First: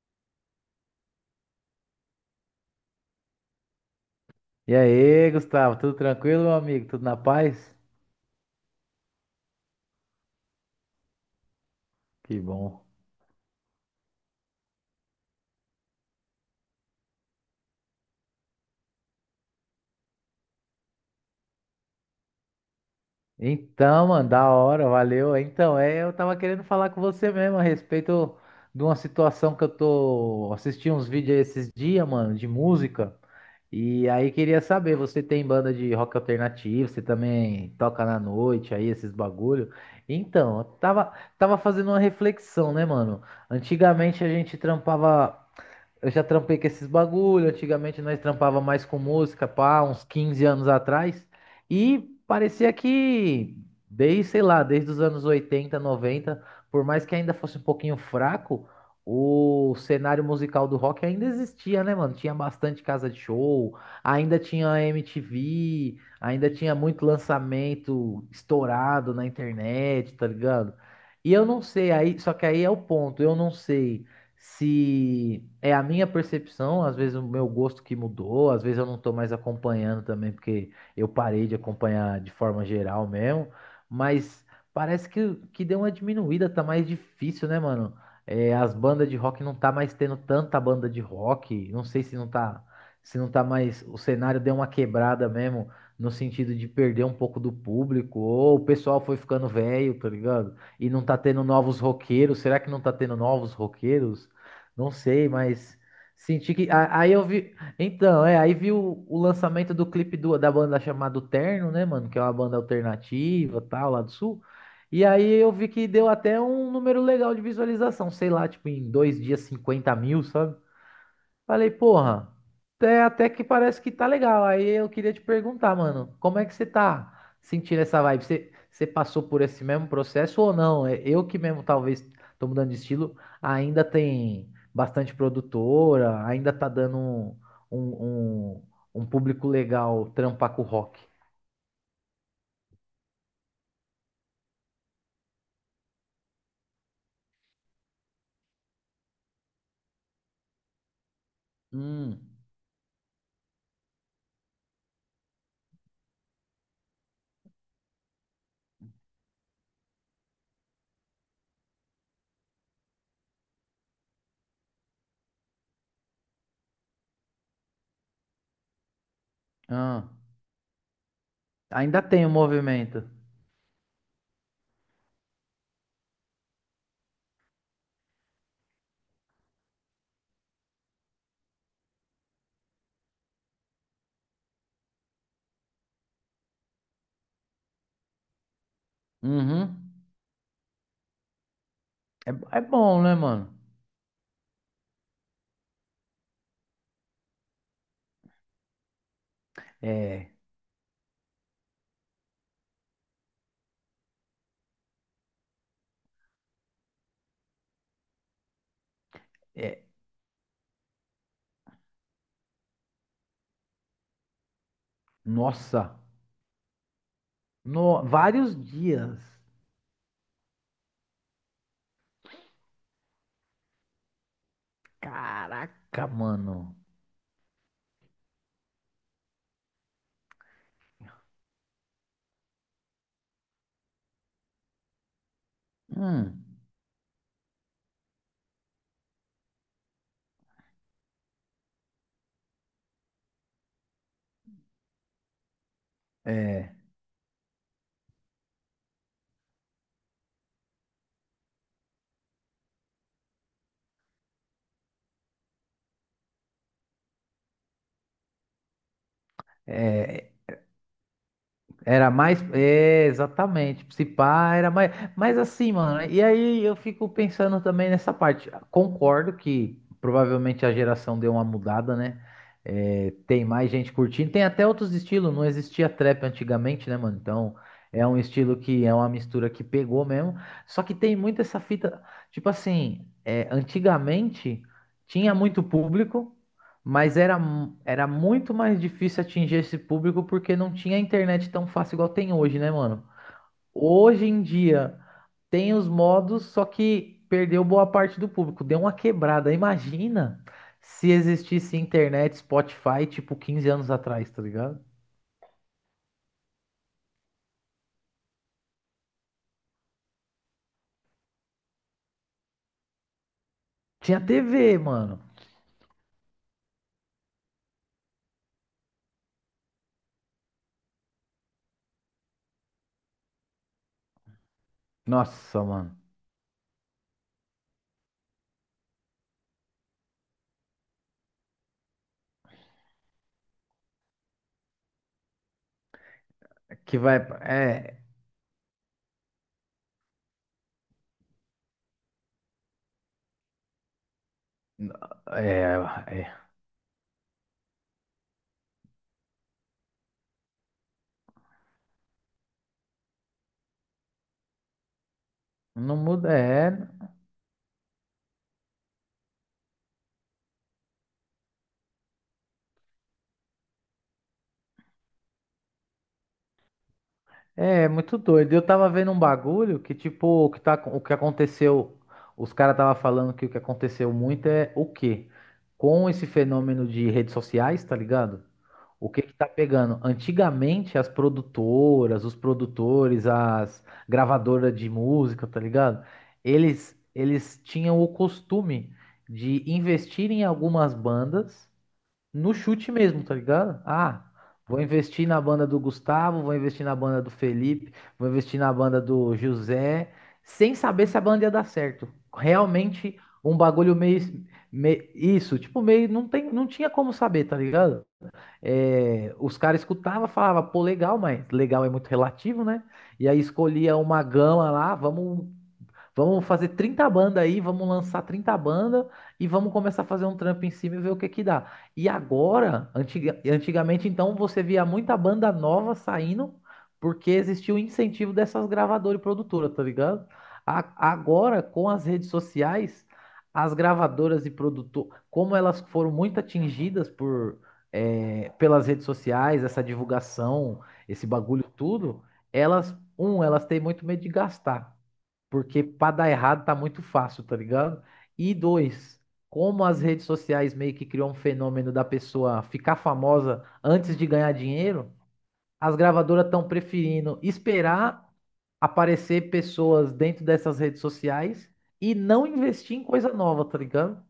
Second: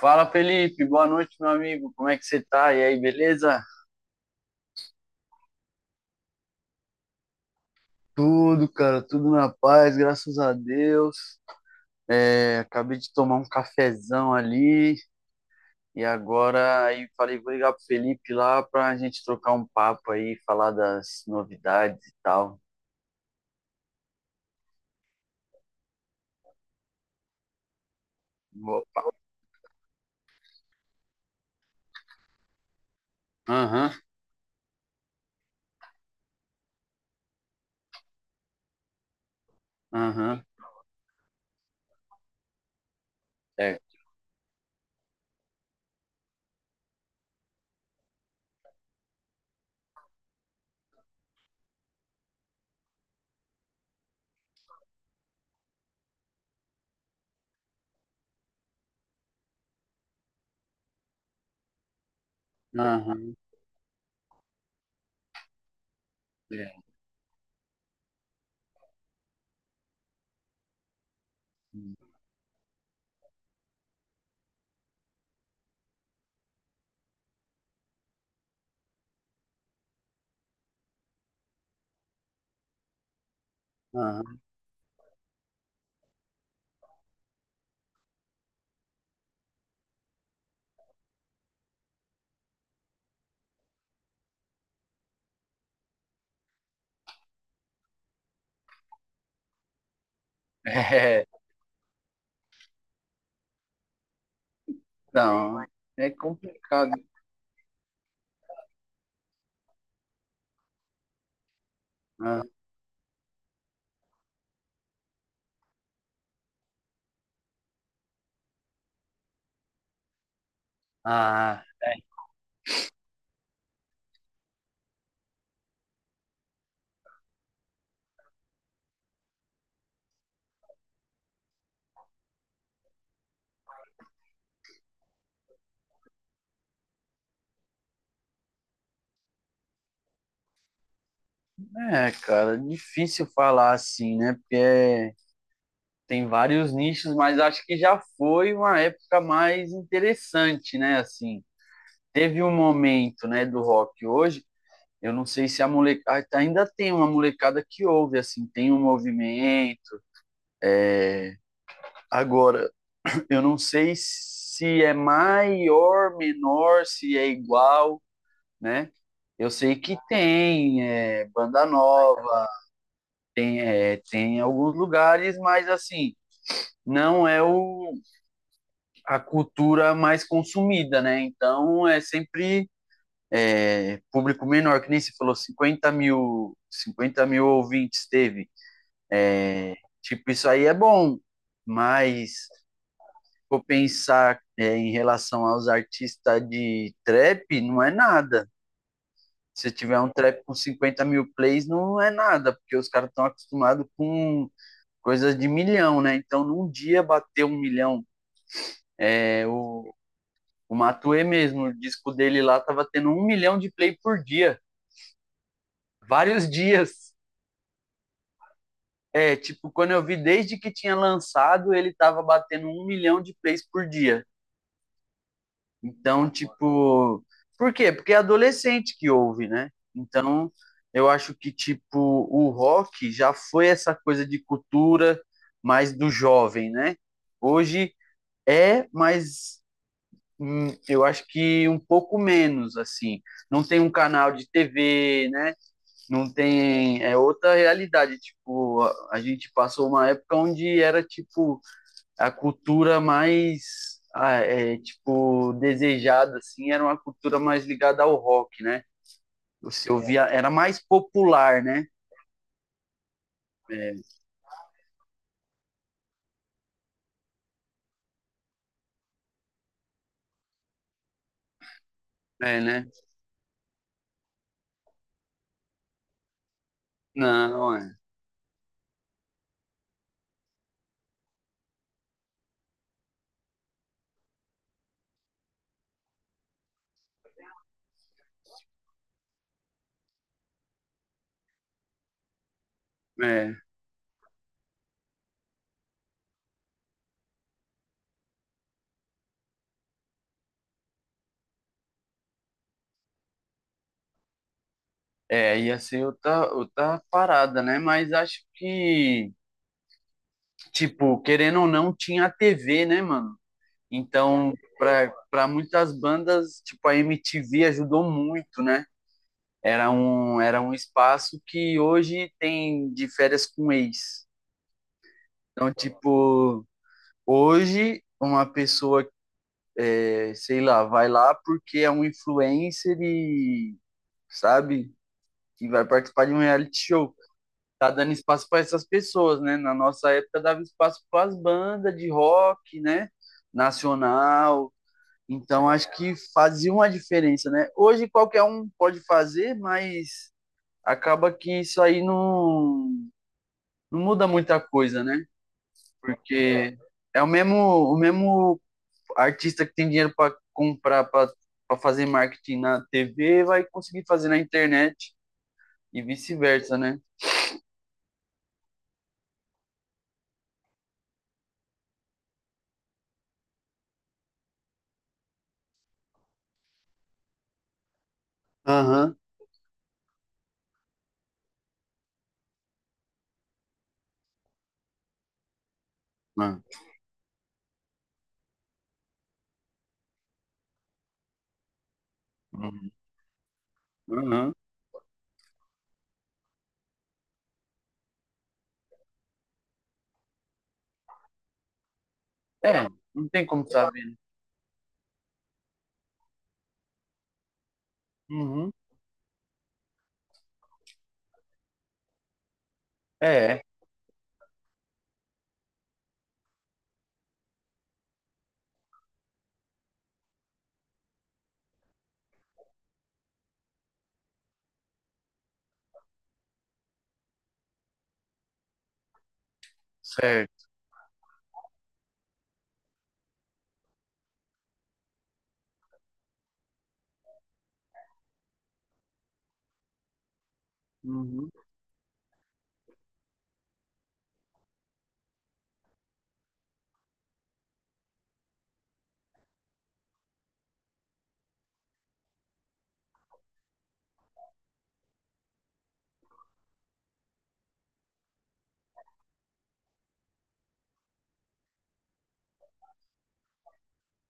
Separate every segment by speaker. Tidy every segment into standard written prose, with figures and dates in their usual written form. Speaker 1: Fala, Felipe, boa noite, meu amigo, como é que você tá? E aí, beleza?
Speaker 2: E aí, Gustavo, tudo tranquilo, meu amigo? Tudo na paz?
Speaker 1: Tudo, cara, tudo na paz, graças a Deus.
Speaker 2: Que
Speaker 1: É,
Speaker 2: bom.
Speaker 1: acabei de tomar um cafezão ali e agora aí falei, vou ligar pro Felipe lá pra gente trocar um papo aí, falar das novidades e tal.
Speaker 2: Então, mano, da hora, valeu. Então, eu tava querendo falar com você mesmo a respeito
Speaker 1: Bo-
Speaker 2: de uma situação que eu tô assistindo uns vídeos esses dias, mano, de música.
Speaker 1: Aham,
Speaker 2: E aí queria saber, você tem banda de rock alternativo, você também toca na noite aí, esses bagulho?
Speaker 1: aham,
Speaker 2: Então, eu tava fazendo uma reflexão, né, mano?
Speaker 1: é,
Speaker 2: Antigamente a gente trampava. Eu já trampei com esses bagulho. Antigamente nós trampava mais com música, pá, uns 15 anos atrás. E parecia que, desde, sei lá, desde os anos 80, 90, por mais que ainda fosse um pouquinho fraco, o cenário musical do rock ainda existia, né, mano? Tinha bastante casa de
Speaker 1: aham,
Speaker 2: show, ainda tinha MTV, ainda tinha
Speaker 1: é,
Speaker 2: muito lançamento estourado na internet, tá ligado? E eu não sei, aí, só que aí é o ponto, eu não sei se é a minha percepção, às vezes o meu gosto que mudou, às vezes eu não tô mais acompanhando também, porque eu parei de acompanhar de forma geral mesmo,
Speaker 1: aham.
Speaker 2: mas parece que deu uma diminuída, tá mais difícil, né, mano? É, as bandas de rock não tá mais tendo tanta banda de rock, não sei se não tá, se não tá mais, o cenário deu uma quebrada mesmo, no sentido de perder um pouco do público, ou o pessoal foi ficando velho, tá ligado? E não tá
Speaker 1: É,
Speaker 2: tendo novos roqueiros. Será que não tá tendo novos roqueiros? Não sei,
Speaker 1: não,
Speaker 2: mas
Speaker 1: é
Speaker 2: senti que.
Speaker 1: complicado.
Speaker 2: Aí eu vi. Então, aí vi o lançamento do clipe da banda chamada Terno, né, mano? Que é uma
Speaker 1: Ah,
Speaker 2: banda alternativa, tal, lá do sul. E aí eu vi que deu até um número legal de visualização, sei lá, tipo, em 2 dias 50 mil, sabe?
Speaker 1: ah,
Speaker 2: Falei, porra, até que parece que tá legal. Aí eu queria te perguntar, mano, como é que você tá sentindo essa vibe? Você passou por esse mesmo processo ou não? É, eu que mesmo talvez tô mudando de estilo, ainda tem bastante produtora, ainda tá dando um, um, um público legal trampar com o rock.
Speaker 1: é, cara, difícil falar assim, né? Porque é Tem vários nichos, mas acho que já foi uma época mais interessante, né? Assim,
Speaker 2: Hum.
Speaker 1: teve um momento, né, do rock hoje. Eu não sei se a molecada ainda tem uma molecada que ouve, assim, tem um movimento. Agora, eu não sei se é maior, menor, se é igual, né? Eu sei que
Speaker 2: Ah,
Speaker 1: tem banda
Speaker 2: ainda tem o
Speaker 1: nova,
Speaker 2: movimento.
Speaker 1: tem, é, tem alguns lugares, mas assim, não é a cultura mais consumida, né? Então é sempre é, público menor, que nem se falou, 50 mil, 50 mil ouvintes teve.
Speaker 2: Uhum.
Speaker 1: Tipo, isso aí é bom, mas
Speaker 2: É, é bom, né, mano?
Speaker 1: vou pensar é, em relação aos artistas de trap, não é nada. Se tiver um
Speaker 2: É,
Speaker 1: trap com 50 mil plays, não é nada, porque os caras estão acostumados com coisas de milhão, né? Então, num dia bater um milhão, é,
Speaker 2: é,
Speaker 1: o, o Matue mesmo, o disco dele lá tava tendo um milhão de play por dia.
Speaker 2: nossa,
Speaker 1: Vários dias.
Speaker 2: vários dias.
Speaker 1: É, tipo, quando eu vi desde que tinha lançado, ele tava batendo um milhão de plays por dia.
Speaker 2: Caraca,
Speaker 1: Então,
Speaker 2: mano.
Speaker 1: tipo, por quê? Porque é adolescente que ouve, né? Então, eu acho que, tipo, o rock já foi essa coisa de cultura mais do
Speaker 2: Hum,
Speaker 1: jovem, né? Hoje é, mas eu acho que um pouco menos, assim. Não tem um canal de TV, né? Não
Speaker 2: é,
Speaker 1: tem. É outra realidade. Tipo, a gente passou uma época onde era, tipo, a cultura mais, é, tipo, desejada, assim, era uma cultura mais ligada ao rock, né? Você ouvia,
Speaker 2: é,
Speaker 1: era mais popular, né?
Speaker 2: era mais, exatamente, se
Speaker 1: É,
Speaker 2: pá, era mais, mas assim, mano, e aí eu fico pensando também nessa parte. Concordo que provavelmente a geração deu uma mudada, né?
Speaker 1: é, né?
Speaker 2: É, tem mais gente curtindo, tem até outros estilos, não existia trap antigamente, né, mano? Então,
Speaker 1: Não, é,
Speaker 2: é um estilo que é uma mistura que pegou mesmo. Só que tem muito essa fita, tipo assim, antigamente tinha muito público. Mas era muito mais difícil atingir esse público porque não tinha internet tão fácil igual tem hoje, né, mano?
Speaker 1: é.
Speaker 2: Hoje em dia tem os modos, só que perdeu boa parte do público, deu uma quebrada. Imagina se existisse internet, Spotify, tipo 15 anos atrás, tá ligado?
Speaker 1: É, ia ser outra parada, né? Mas acho que, tipo, querendo ou não, tinha a TV, né, mano?
Speaker 2: Tinha
Speaker 1: Então,
Speaker 2: TV, mano.
Speaker 1: para muitas bandas, tipo, a MTV ajudou muito, né? Era um espaço que hoje tem de férias com ex.
Speaker 2: Nossa,
Speaker 1: Então,
Speaker 2: mano.
Speaker 1: tipo, hoje uma pessoa que, é, sei lá, vai lá porque é um influencer e, sabe, que vai participar de um reality
Speaker 2: Que
Speaker 1: show.
Speaker 2: vai. É.
Speaker 1: Tá dando espaço para essas pessoas, né? Na nossa época dava espaço para as bandas de rock, né? Nacional. Então,
Speaker 2: É.
Speaker 1: acho que
Speaker 2: É.
Speaker 1: fazia uma diferença, né? Hoje qualquer um pode fazer, mas acaba que isso aí não muda muita coisa, né?
Speaker 2: Não muda.
Speaker 1: Porque
Speaker 2: É.
Speaker 1: é o mesmo artista que tem dinheiro para comprar, para fazer marketing na TV, vai conseguir fazer na internet e vice-versa, né?
Speaker 2: É, muito doido. Eu tava vendo um bagulho que, tipo, o que aconteceu, os caras tava falando que o que aconteceu muito é o quê? Com esse fenômeno de redes sociais, tá ligado? O
Speaker 1: Aham.
Speaker 2: que que tá pegando? Antigamente, as produtoras, os produtores, as gravadoras de música, tá ligado?
Speaker 1: Ah,
Speaker 2: Eles tinham o costume de investir em algumas bandas no
Speaker 1: uhum.
Speaker 2: chute mesmo, tá ligado? Ah,
Speaker 1: Uhum.
Speaker 2: vou investir na banda do Gustavo, vou investir na banda do Felipe, vou investir na banda do José, sem saber se a banda ia dar certo.
Speaker 1: É,
Speaker 2: Realmente
Speaker 1: não tem
Speaker 2: um
Speaker 1: como
Speaker 2: bagulho
Speaker 1: saber.
Speaker 2: meio, isso, tipo, meio não tem, não tinha como saber, tá ligado?
Speaker 1: Uhum.
Speaker 2: É, os caras escutavam, falava, pô, legal, mas legal é muito relativo, né? E aí
Speaker 1: É,
Speaker 2: escolhia uma gama lá, vamos fazer 30 bandas aí, vamos lançar 30 bandas e vamos começar a fazer um trampo em cima e ver o que que dá. E agora, antigamente então, você via muita banda nova saindo porque existia o incentivo dessas gravadoras e produtoras, tá ligado?
Speaker 1: certo.
Speaker 2: Agora, com as redes sociais, as gravadoras e produtoras, como elas foram muito atingidas pelas redes sociais, essa divulgação, esse
Speaker 1: Uhum.
Speaker 2: bagulho tudo, elas têm muito medo de gastar. Porque pra dar errado tá muito fácil, tá ligado? E dois, como as redes sociais meio que criou um fenômeno da pessoa ficar famosa antes de ganhar dinheiro, as gravadoras estão preferindo esperar aparecer pessoas dentro dessas redes sociais e não investir em coisa nova, tá ligado?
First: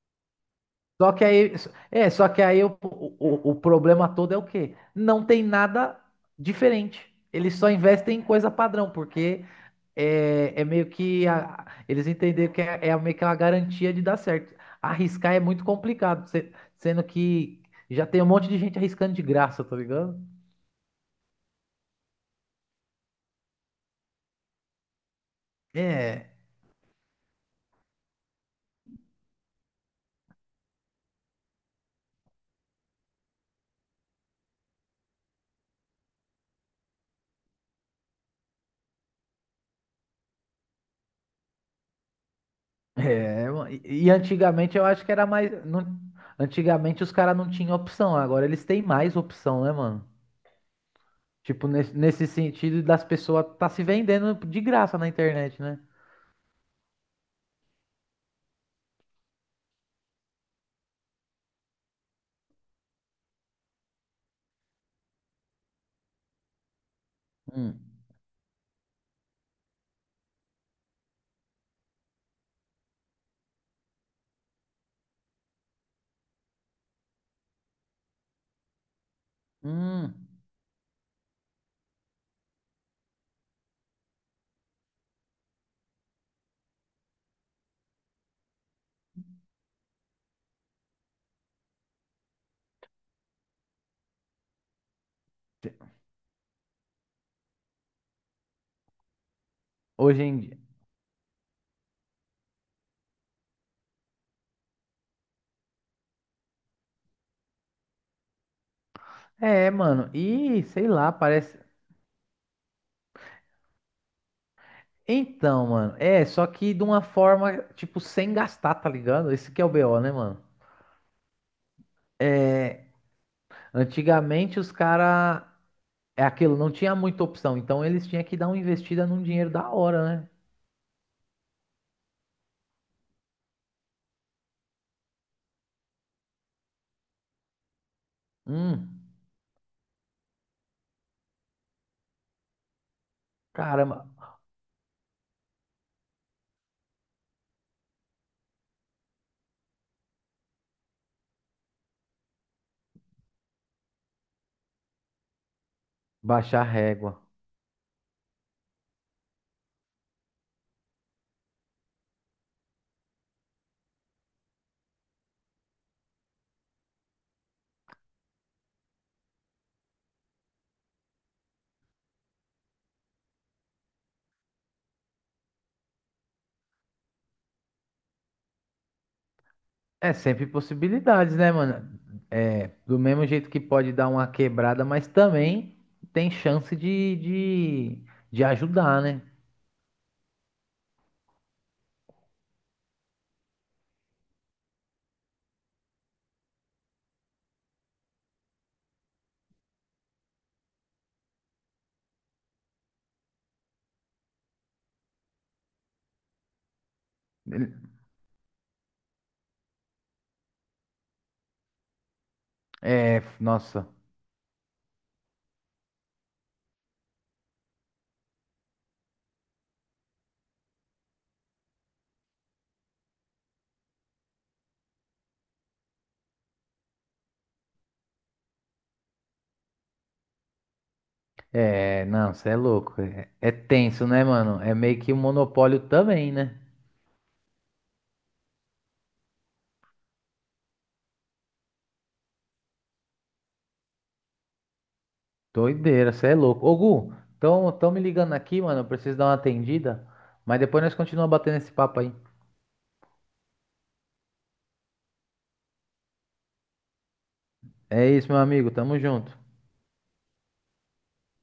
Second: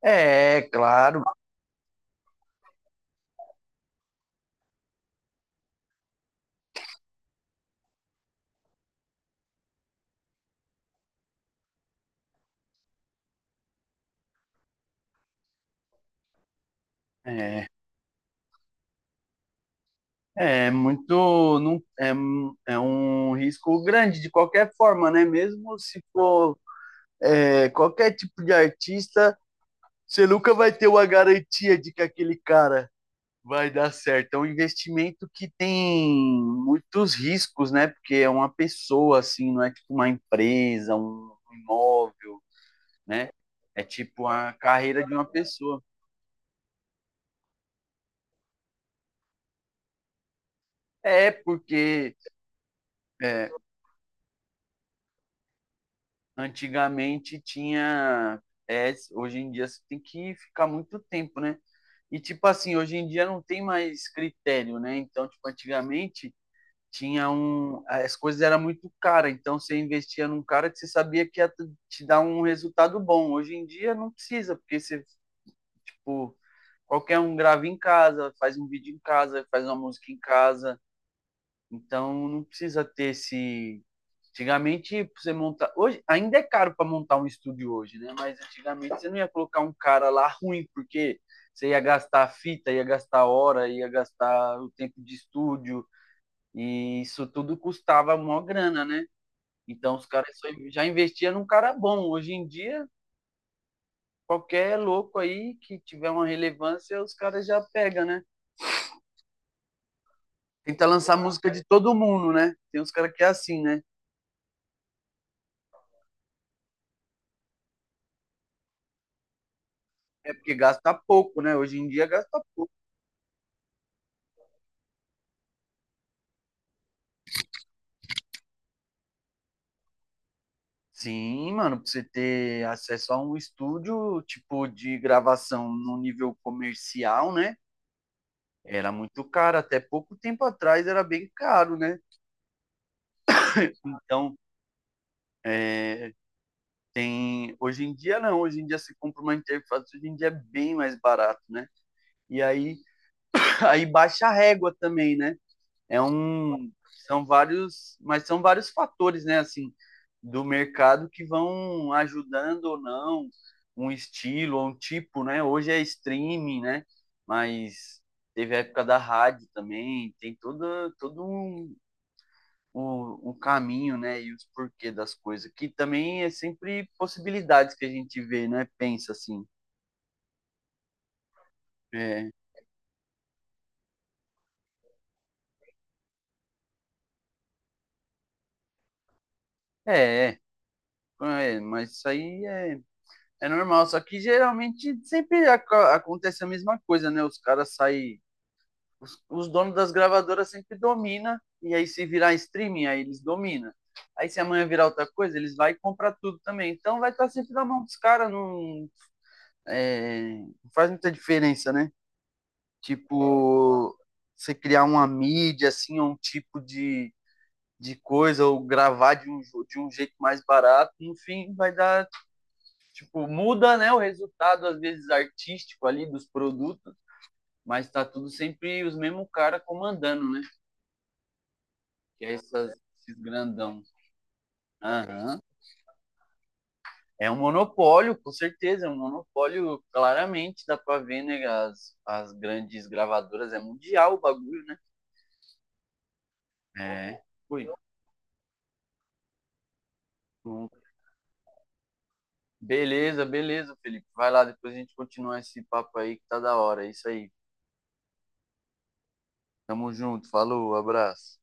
Speaker 1: É,
Speaker 2: Só
Speaker 1: claro.
Speaker 2: que aí, só que aí o problema todo é o quê? Não tem nada diferente. Eles só investem em coisa padrão, porque é meio que eles entenderam que é meio que uma garantia de dar certo. Arriscar é muito complicado, sendo que
Speaker 1: É.
Speaker 2: já tem um monte de gente arriscando de graça, tá ligado?
Speaker 1: É muito, não, é um risco grande de qualquer forma, né? Mesmo se
Speaker 2: É,
Speaker 1: for é, qualquer tipo de artista, você nunca vai ter uma garantia de que aquele cara vai dar certo. É um investimento que tem muitos riscos, né? Porque é uma pessoa, assim, não é tipo uma empresa, um imóvel, né?
Speaker 2: é, mano,
Speaker 1: É
Speaker 2: e
Speaker 1: tipo a
Speaker 2: antigamente eu
Speaker 1: carreira
Speaker 2: acho
Speaker 1: de
Speaker 2: que
Speaker 1: uma
Speaker 2: era mais.
Speaker 1: pessoa.
Speaker 2: Antigamente os caras não tinham opção, agora eles têm mais opção, né, mano?
Speaker 1: É
Speaker 2: Tipo, nesse,
Speaker 1: porque
Speaker 2: nesse sentido das pessoas
Speaker 1: é,
Speaker 2: tá se vendendo de graça na internet, né?
Speaker 1: antigamente tinha. É, hoje em dia você tem que ficar muito tempo, né? E, tipo assim, hoje em dia não tem mais critério, né? Então, tipo, antigamente tinha
Speaker 2: Hum.
Speaker 1: um. As coisas eram muito caras, então você investia num cara que você sabia que te dar um resultado bom. Hoje em dia não precisa, porque você, tipo, qualquer um grava em casa, faz um vídeo em casa, faz uma música em
Speaker 2: Hum.
Speaker 1: casa, então não precisa ter esse. Antigamente, pra você montar. Hoje, ainda é caro para montar um estúdio hoje, né? Mas antigamente você não ia colocar um cara lá ruim, porque você ia gastar fita, ia gastar hora, ia gastar o tempo de estúdio, e isso tudo custava uma grana, né? Então os
Speaker 2: Hoje
Speaker 1: caras
Speaker 2: em
Speaker 1: só-
Speaker 2: dia.
Speaker 1: já investiam num cara bom. Hoje em dia, qualquer louco aí que tiver uma relevância, os caras já pegam, né?
Speaker 2: É, mano, e
Speaker 1: Tenta
Speaker 2: sei lá,
Speaker 1: lançar música
Speaker 2: parece.
Speaker 1: de todo mundo, né? Tem uns caras que é assim, né?
Speaker 2: Então, mano, só que de uma forma, tipo, sem gastar, tá ligado? Esse que é o BO, né,
Speaker 1: É
Speaker 2: mano?
Speaker 1: porque gasta pouco, né? Hoje em dia gasta pouco.
Speaker 2: Antigamente os caras, é aquilo, não tinha muita opção, então eles tinham que dar uma investida num dinheiro da hora, né?
Speaker 1: Sim, mano, pra você ter acesso a um estúdio, tipo, de gravação no nível comercial, né?
Speaker 2: Hum,
Speaker 1: Era muito caro, até pouco tempo atrás era bem caro, né?
Speaker 2: caramba,
Speaker 1: Então, é, tem. Hoje em dia não, hoje em dia você compra uma interface, hoje em dia é bem mais barato, né? E aí, aí baixa a régua também, né? É
Speaker 2: baixar a
Speaker 1: um,
Speaker 2: régua.
Speaker 1: são vários, mas são vários fatores, né, assim, do mercado que vão ajudando ou não um estilo ou um tipo, né? Hoje é streaming, né? Mas teve a época da rádio também, tem todo um, um, um caminho, né? E os porquê das coisas, que também é sempre possibilidades que a gente vê, né? Pensa assim.
Speaker 2: É, sempre possibilidades, né, mano?
Speaker 1: É,
Speaker 2: É, do mesmo jeito que pode dar uma quebrada, mas também tem chance de, de ajudar, né?
Speaker 1: é, é, mas isso aí é, é normal, só que geralmente sempre ac acontece a mesma coisa, né? Os caras saem. Os donos das gravadoras sempre dominam, e aí se virar streaming, aí eles dominam. Aí se amanhã virar outra coisa, eles vão comprar tudo também. Então vai estar sempre na mão dos caras, é, não faz muita diferença, né?
Speaker 2: É, nossa.
Speaker 1: Tipo, você criar uma mídia, assim, ou um tipo de coisa, ou gravar de um jeito mais barato, enfim, vai dar tipo, muda, né, o resultado às vezes artístico ali dos produtos, mas tá tudo sempre os mesmos cara comandando, né?
Speaker 2: É,
Speaker 1: Que é
Speaker 2: não, você é
Speaker 1: essas,
Speaker 2: louco.
Speaker 1: Esses
Speaker 2: É, é
Speaker 1: grandão.
Speaker 2: tenso, né, mano? É meio que um
Speaker 1: Aham.
Speaker 2: monopólio também, né?
Speaker 1: É um monopólio, com certeza, é um monopólio, claramente, dá pra ver, né, as grandes gravadoras, é mundial o bagulho, né?
Speaker 2: Doideira, você é louco. Ô, Gu,
Speaker 1: É. Foi.
Speaker 2: tão me ligando aqui, mano. Eu preciso dar uma atendida. Mas depois nós continuamos batendo esse papo aí.
Speaker 1: Beleza, beleza, Felipe. Vai lá, depois a gente continua esse papo aí que tá da hora. É isso aí.
Speaker 2: É isso, meu amigo. Tamo junto.
Speaker 1: Tamo junto. Falou, abraço.